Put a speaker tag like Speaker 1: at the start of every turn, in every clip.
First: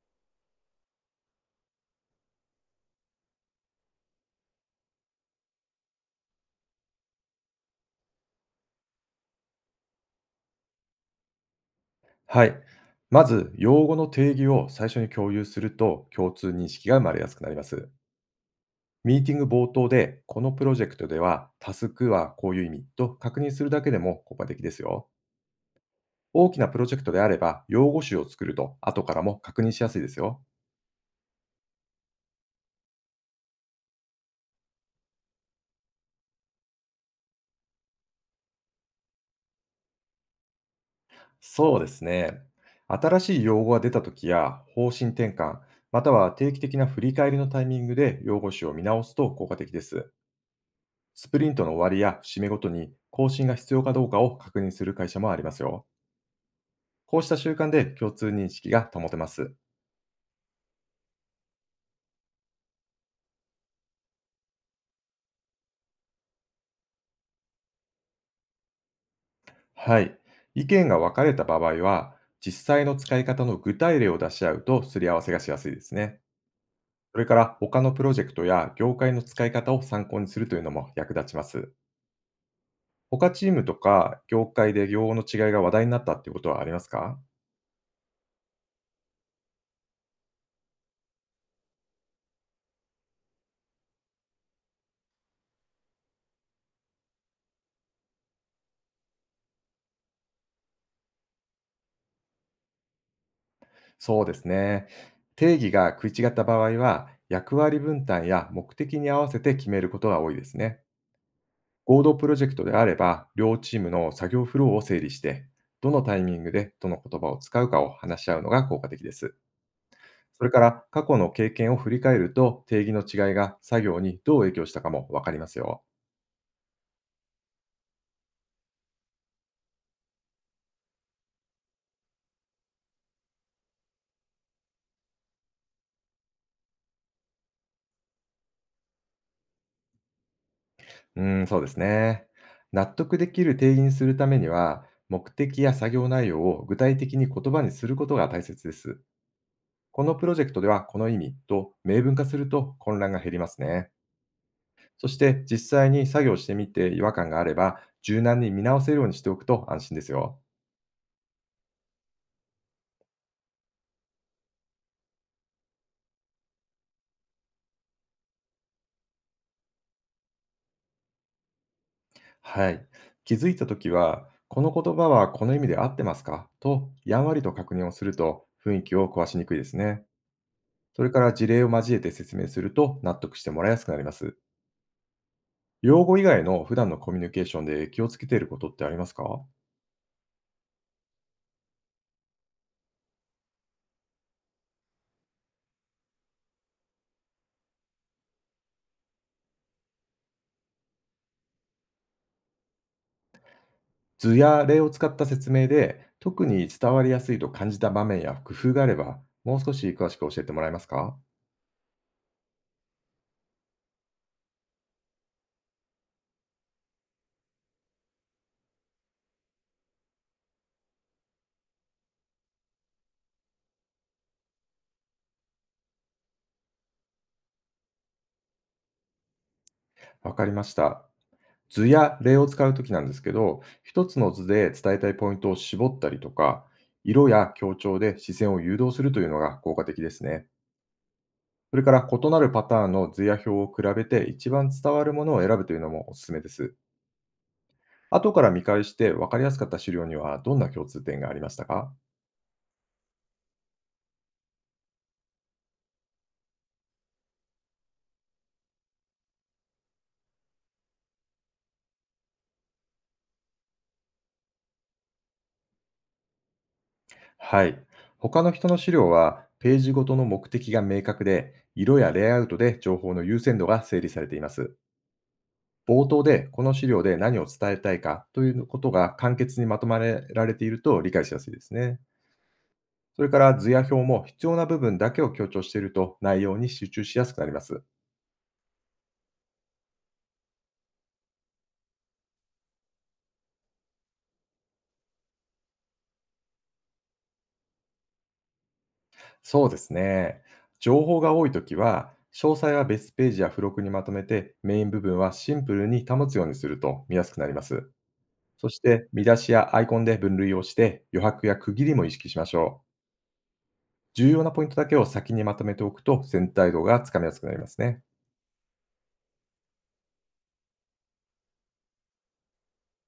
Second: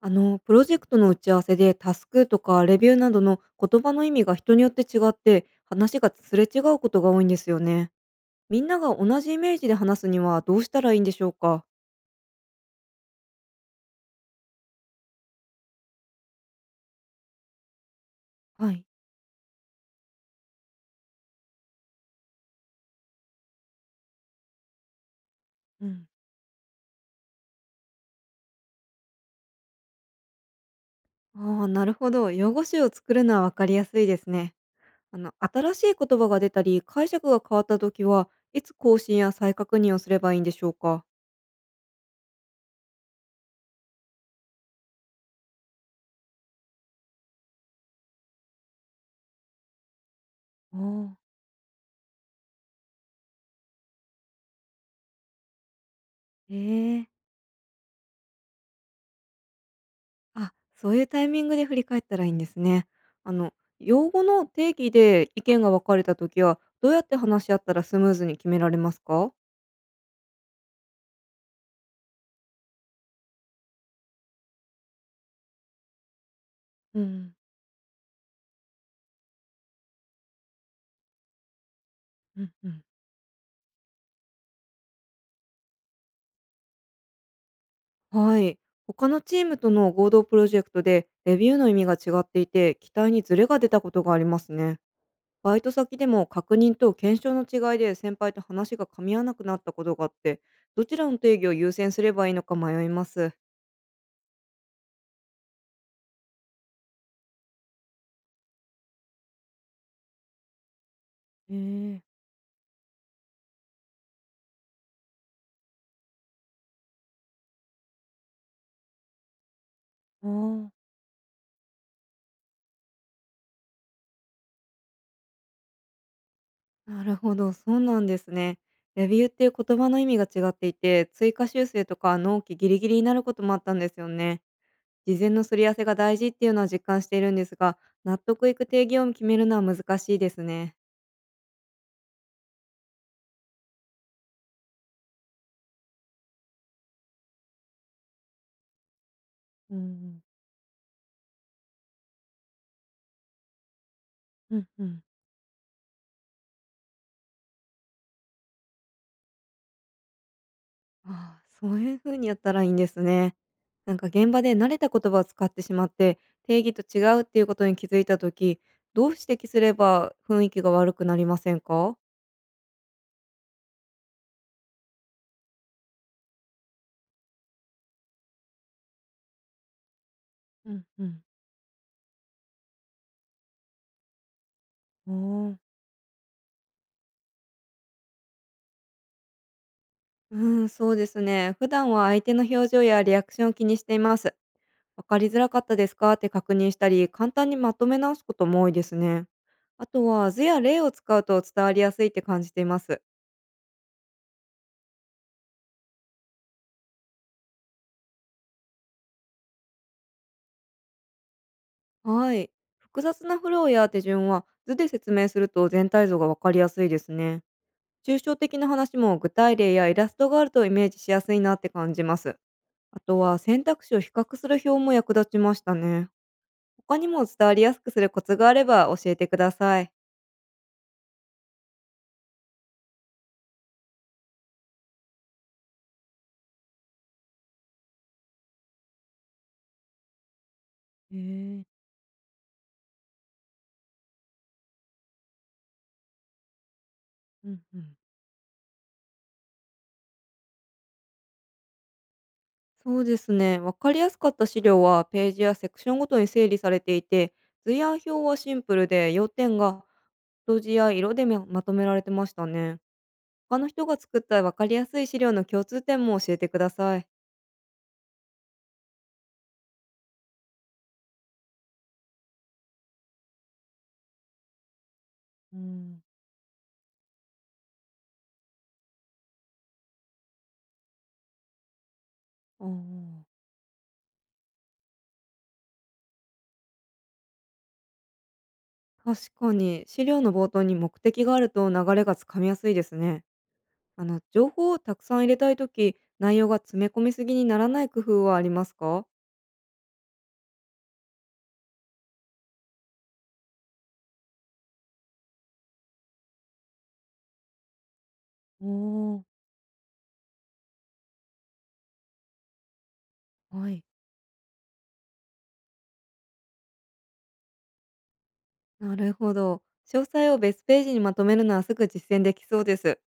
Speaker 1: プロジェクトの打ち合わせでタスクとかレビューなどの言葉の意味が人によって違って話がすれ違うことが多いんですよね。みんなが同じイメージで話すにはどうしたらいいんでしょうか？
Speaker 2: はい。まず、用語の定義を最初に共有すると、共通認識が生まれやすくなります。
Speaker 1: はい。
Speaker 2: ミーティング冒頭で、このプロジェクトでは、タスクはこういう意味と確認するだけでも効果的ですよ。
Speaker 1: うん。
Speaker 2: 大きなプロジェクトであれば、用語集を作ると、後からも確認しやすいですよ。
Speaker 1: ああ、なるほど。用語集を作るのはわかりやすいですね。新しい言葉が出たり解釈が変わった時はいつ更新や再確認をすればいいんでしょうか？
Speaker 2: そうですね。新しい用語が出たときや、方針転換、または定期的な振り返りのタイミングで用語集を見直すと効果的です。
Speaker 1: ああ、
Speaker 2: スプリントの終わりや節目ごとに更新が必要かどうかを確認する会社もありますよ。
Speaker 1: へえ、
Speaker 2: こうした習慣で共通認識が保てます。
Speaker 1: あ、そういうタイミングで振り返ったらいいんですね。あの、用語の定義で意見が分かれた時は、どうやって話し合ったらスムーズに決められますか？
Speaker 2: はい。意見が分かれた場合は、実際の使い方の具体例を出し合うとすり合わせがしやすいですね。
Speaker 1: う
Speaker 2: それ
Speaker 1: ん、
Speaker 2: から他のプロジェクトや業界の使い方を参考にするというのも役立ちます。
Speaker 1: うん、うん。
Speaker 2: 他チームとか業界で用語の違いが話題になったっていうことはありますか？
Speaker 1: はい。他のチームとの合同プロジェクトでレビューの意味が違っていて、期待にズレが出たことがありますね。バイト先でも確認と検証の違いで先輩と話が噛み合わなくなったことがあって、どちらの定義を優先すればいいのか迷います。
Speaker 2: そうですね。定義が食い違った場合は、役割分担や目的に合わせて決めることが多いですね。
Speaker 1: え
Speaker 2: 合
Speaker 1: え、
Speaker 2: 同プロジェクトであれば、両チームの作業フローを整理して、どのタイミングでどの言葉を使うかを話し合うのが効果的です。
Speaker 1: ああ
Speaker 2: それか
Speaker 1: ー。
Speaker 2: ら、過去の経験を振り返ると、定義の違いが作業にどう影響したかもわかりますよ。
Speaker 1: なるほど、そうなんですね。レビューっていう言葉の意味が違っていて、追加修正とか納期ギリギリになることもあったんですよね。事前のすり合わせが大事っていうのは実感しているんですが、納得いく定義を決めるのは難しいですね。
Speaker 2: うーん、そうですね。納得できる定義にするためには、目的や作業内容を具体的に言葉にすることが大切です。
Speaker 1: う
Speaker 2: この
Speaker 1: ん、
Speaker 2: プロジェクトではこの意味と明文化すると混乱が減りますね。
Speaker 1: うんうん。
Speaker 2: そして実際に作業してみて違和感があれば柔軟に見直せるようにしておくと安心ですよ。
Speaker 1: ああ、そういう風にやったらいいんですね。なんか現場で慣れた言葉を使ってしまって、定義と違うっていうことに気づいたとき、どう指摘すれば雰囲気が悪くなりませんか？
Speaker 2: はい。気づいたときは、この言葉はこの意味で合ってますかとやんわりと確認をすると雰囲気を壊しにくいですね。
Speaker 1: うん、
Speaker 2: それ
Speaker 1: う
Speaker 2: から事例を交えて説明すると納得してもらいやすくなります。
Speaker 1: ん。
Speaker 2: 用語以外の普段のコミュニケーションで気をつけていることってありますか？
Speaker 1: うん、そうですね。普段は相手の表情やリアクションを気にしています。わかりづらかったですかって確認したり、簡単にまとめ直すことも多いですね。あとは図や例を使うと伝わりやすいって感じています。
Speaker 2: 図や例を使った説明で、特に伝わりやすいと感じた場面や工夫があれば、もう少し詳しく教えてもらえますか？
Speaker 1: はい。複雑なフローや手順は図で説明すると全体像がわかりやすいですね。抽象的な話も具体例やイラストがあるとイメージしやすいなって感じます。あとは選択肢を比較する表も役立ちましたね。他にも伝わりやすくするコツがあれば教えてください。
Speaker 2: わかりました。図や例を使うときなんですけど、一つの図で伝えたいポイントを絞ったりとか、色や強調で視線を誘導するというのが効果的ですね。
Speaker 1: へえ、
Speaker 2: それから異なるパターンの図や表を比べて一番伝わるものを選ぶというのもおすすめです。
Speaker 1: うんうん。
Speaker 2: 後から見返して分かりやすかった資料にはどんな共通点がありましたか？
Speaker 1: そうですね。わかりやすかった資料はページやセクションごとに整理されていて、図や表はシンプルで、要点が数字や色でめまとめられてましたね。他の人が作ったわかりやすい資料の共通点も教えてください。
Speaker 2: はい。他の人の資料は、ページごとの目的が明確で、色やレイアウトで情報の優先度が整理されています。
Speaker 1: うん、
Speaker 2: 冒頭で、この資料で何を伝えたいかということが簡潔にまとまられていると理解しやすいですね。
Speaker 1: ああ、
Speaker 2: それから図や表も必要な部分だけを強調していると内容に集中しやすくなります。
Speaker 1: 確かに資料の冒頭に目的があると流れがつかみやすいですね。あの情報をたくさん入れたいとき、内容が詰め込みすぎにならない工夫はありますか？
Speaker 2: そうですね。情報が多いときは、詳細は別ページや付録にまとめて、メイン部分はシンプルに保つようにすると見やすくなります。
Speaker 1: お
Speaker 2: そして
Speaker 1: ー、
Speaker 2: 見出しやアイコンで分類をして余白や区切りも意識しましょう。
Speaker 1: はい、
Speaker 2: 重要なポイントだけを先にまとめておくと全体像がつかみやすくなりますね。
Speaker 1: なるほど。詳細を別ページにまとめるのはすぐ実践できそうです。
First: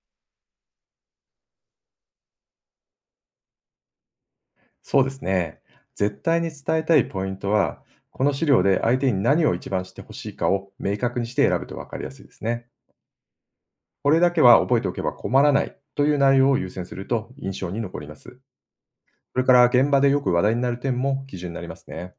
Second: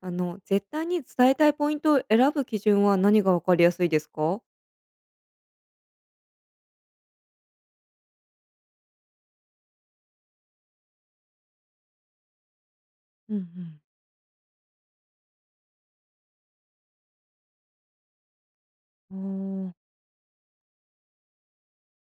Speaker 1: 絶対に伝えたいポイントを選ぶ基準は何がわかりやすいですか？
Speaker 2: そうですね。絶対に伝えたいポイントは、この資料で相手に何を一番してほしいかを明確にして選ぶと分かりやすいですね。
Speaker 1: うんうん。
Speaker 2: これだけは覚えておけば困らないという内容を優先すると印象に残ります。
Speaker 1: お
Speaker 2: それから
Speaker 1: ー、
Speaker 2: 現場でよく話題になる点も基準になりますね。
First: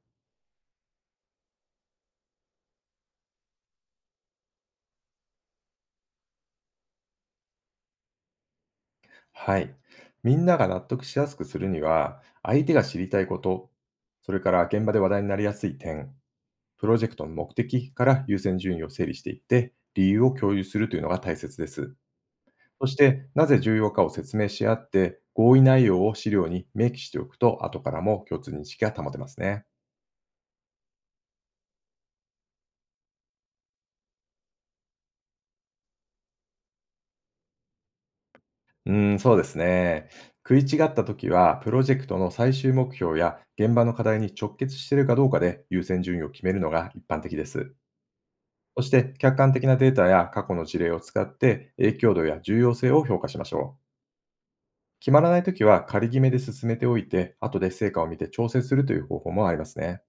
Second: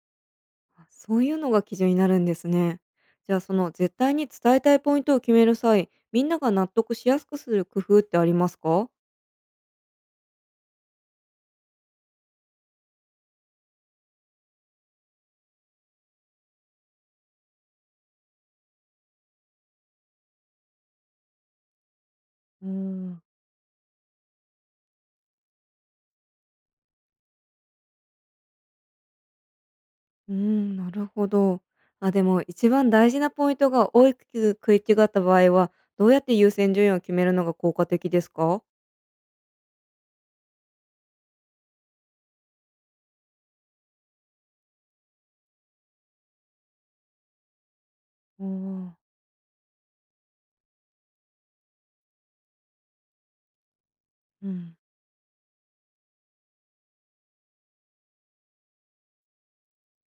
Speaker 1: あ、そういうのが基準になるんですね。じゃあその絶対に伝えたいポイントを決める際、みんなが納得しやすくする工夫ってありますか？
Speaker 2: はい。みんなが納得しやすくするには、相手が知りたいこと、それから現場で話題になりやすい点、プロジェクトの目的から優先順位を整理していって、理由を共有するというのが大切です。
Speaker 1: うー
Speaker 2: そし
Speaker 1: ん、
Speaker 2: て、なぜ重要かを説明し合って、合意内容を資料に明記しておくと、後からも共通認識が保てますね。
Speaker 1: うーん、なるほど。あ、でも一番大事なポイントが大きく食い違った場合は、どうやって優先順位を決めるのが効果的ですか？
Speaker 2: うーん、そうですね。食い違ったときは、プロジェクトの最終目標や現場の課題に直結しているかどうかで優先順位を決めるのが一般的です。
Speaker 1: お
Speaker 2: そし
Speaker 1: ー、
Speaker 2: て、客観的なデータや過去の事例を使って影響度や重要性を評価しましょう。
Speaker 1: うん、
Speaker 2: 決まらないときは仮決めで進めておいて、後で成果を見て調整するという方法もありますね。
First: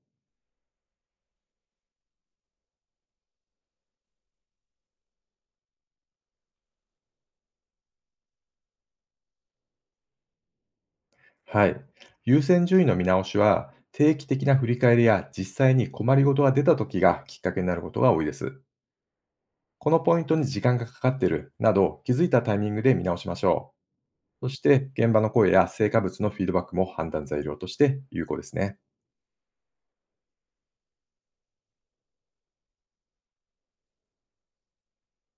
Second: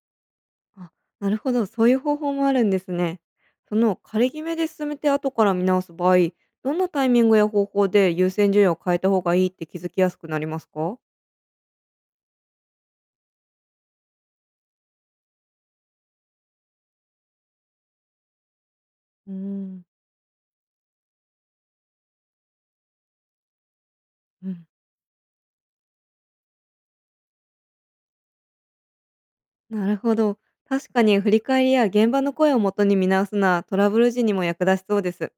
Speaker 1: あ、なるほど、そういう方法もあるんですね。その仮決めで進めて後から見直す場合、どんなタイミングや方法で優先順位を変えた方がいいって気づきやすくなりますか？
Speaker 2: はい。優先順位の見直しは、定期的な振り返りや実際に困りごとが出たときがきっかけになることが多いです。
Speaker 1: うーん、
Speaker 2: このポイントに時間がかかっているなど、気づいたタイミングで見直しましょう。そ
Speaker 1: う
Speaker 2: し
Speaker 1: ん、
Speaker 2: て、現場の声や成果物のフィードバックも判断材料として有効ですね。
Speaker 1: なるほど。確かに振り返りや現場の声をもとに見直すなトラブル時にも役立ちそうです。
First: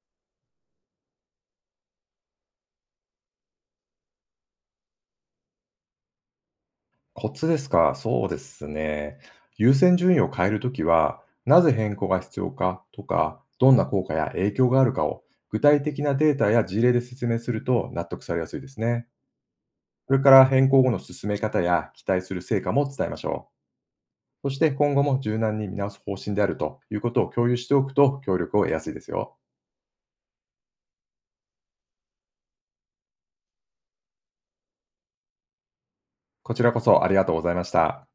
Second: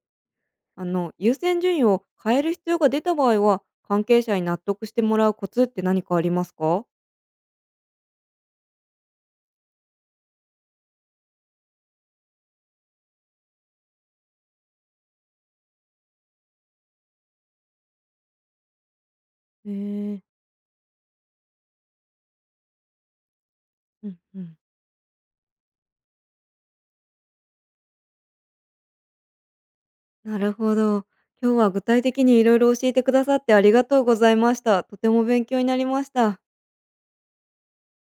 Speaker 1: 優先順位を変える必要が出た場合は、関係者に納得してもらうコツって何かありますか？
Speaker 2: コツですか。そうですね。優先順位を変えるときは、なぜ変更が必要かとか、どんな効果や影響があるかを具体的なデータや事例で説明すると納得されやすいですね。
Speaker 1: へえ
Speaker 2: それ
Speaker 1: ー、
Speaker 2: から変更後の進め方や期待する成果も伝えましょ
Speaker 1: うんう
Speaker 2: う。そ
Speaker 1: ん、
Speaker 2: して今後も柔軟に見直す方針であるということを共有しておくと協力を得やすいですよ。
Speaker 1: なるほど。今日は具体的にいろいろ教えてくださってありがとうございました。とても勉強になりました。
Speaker 2: こちらこそありがとうございました。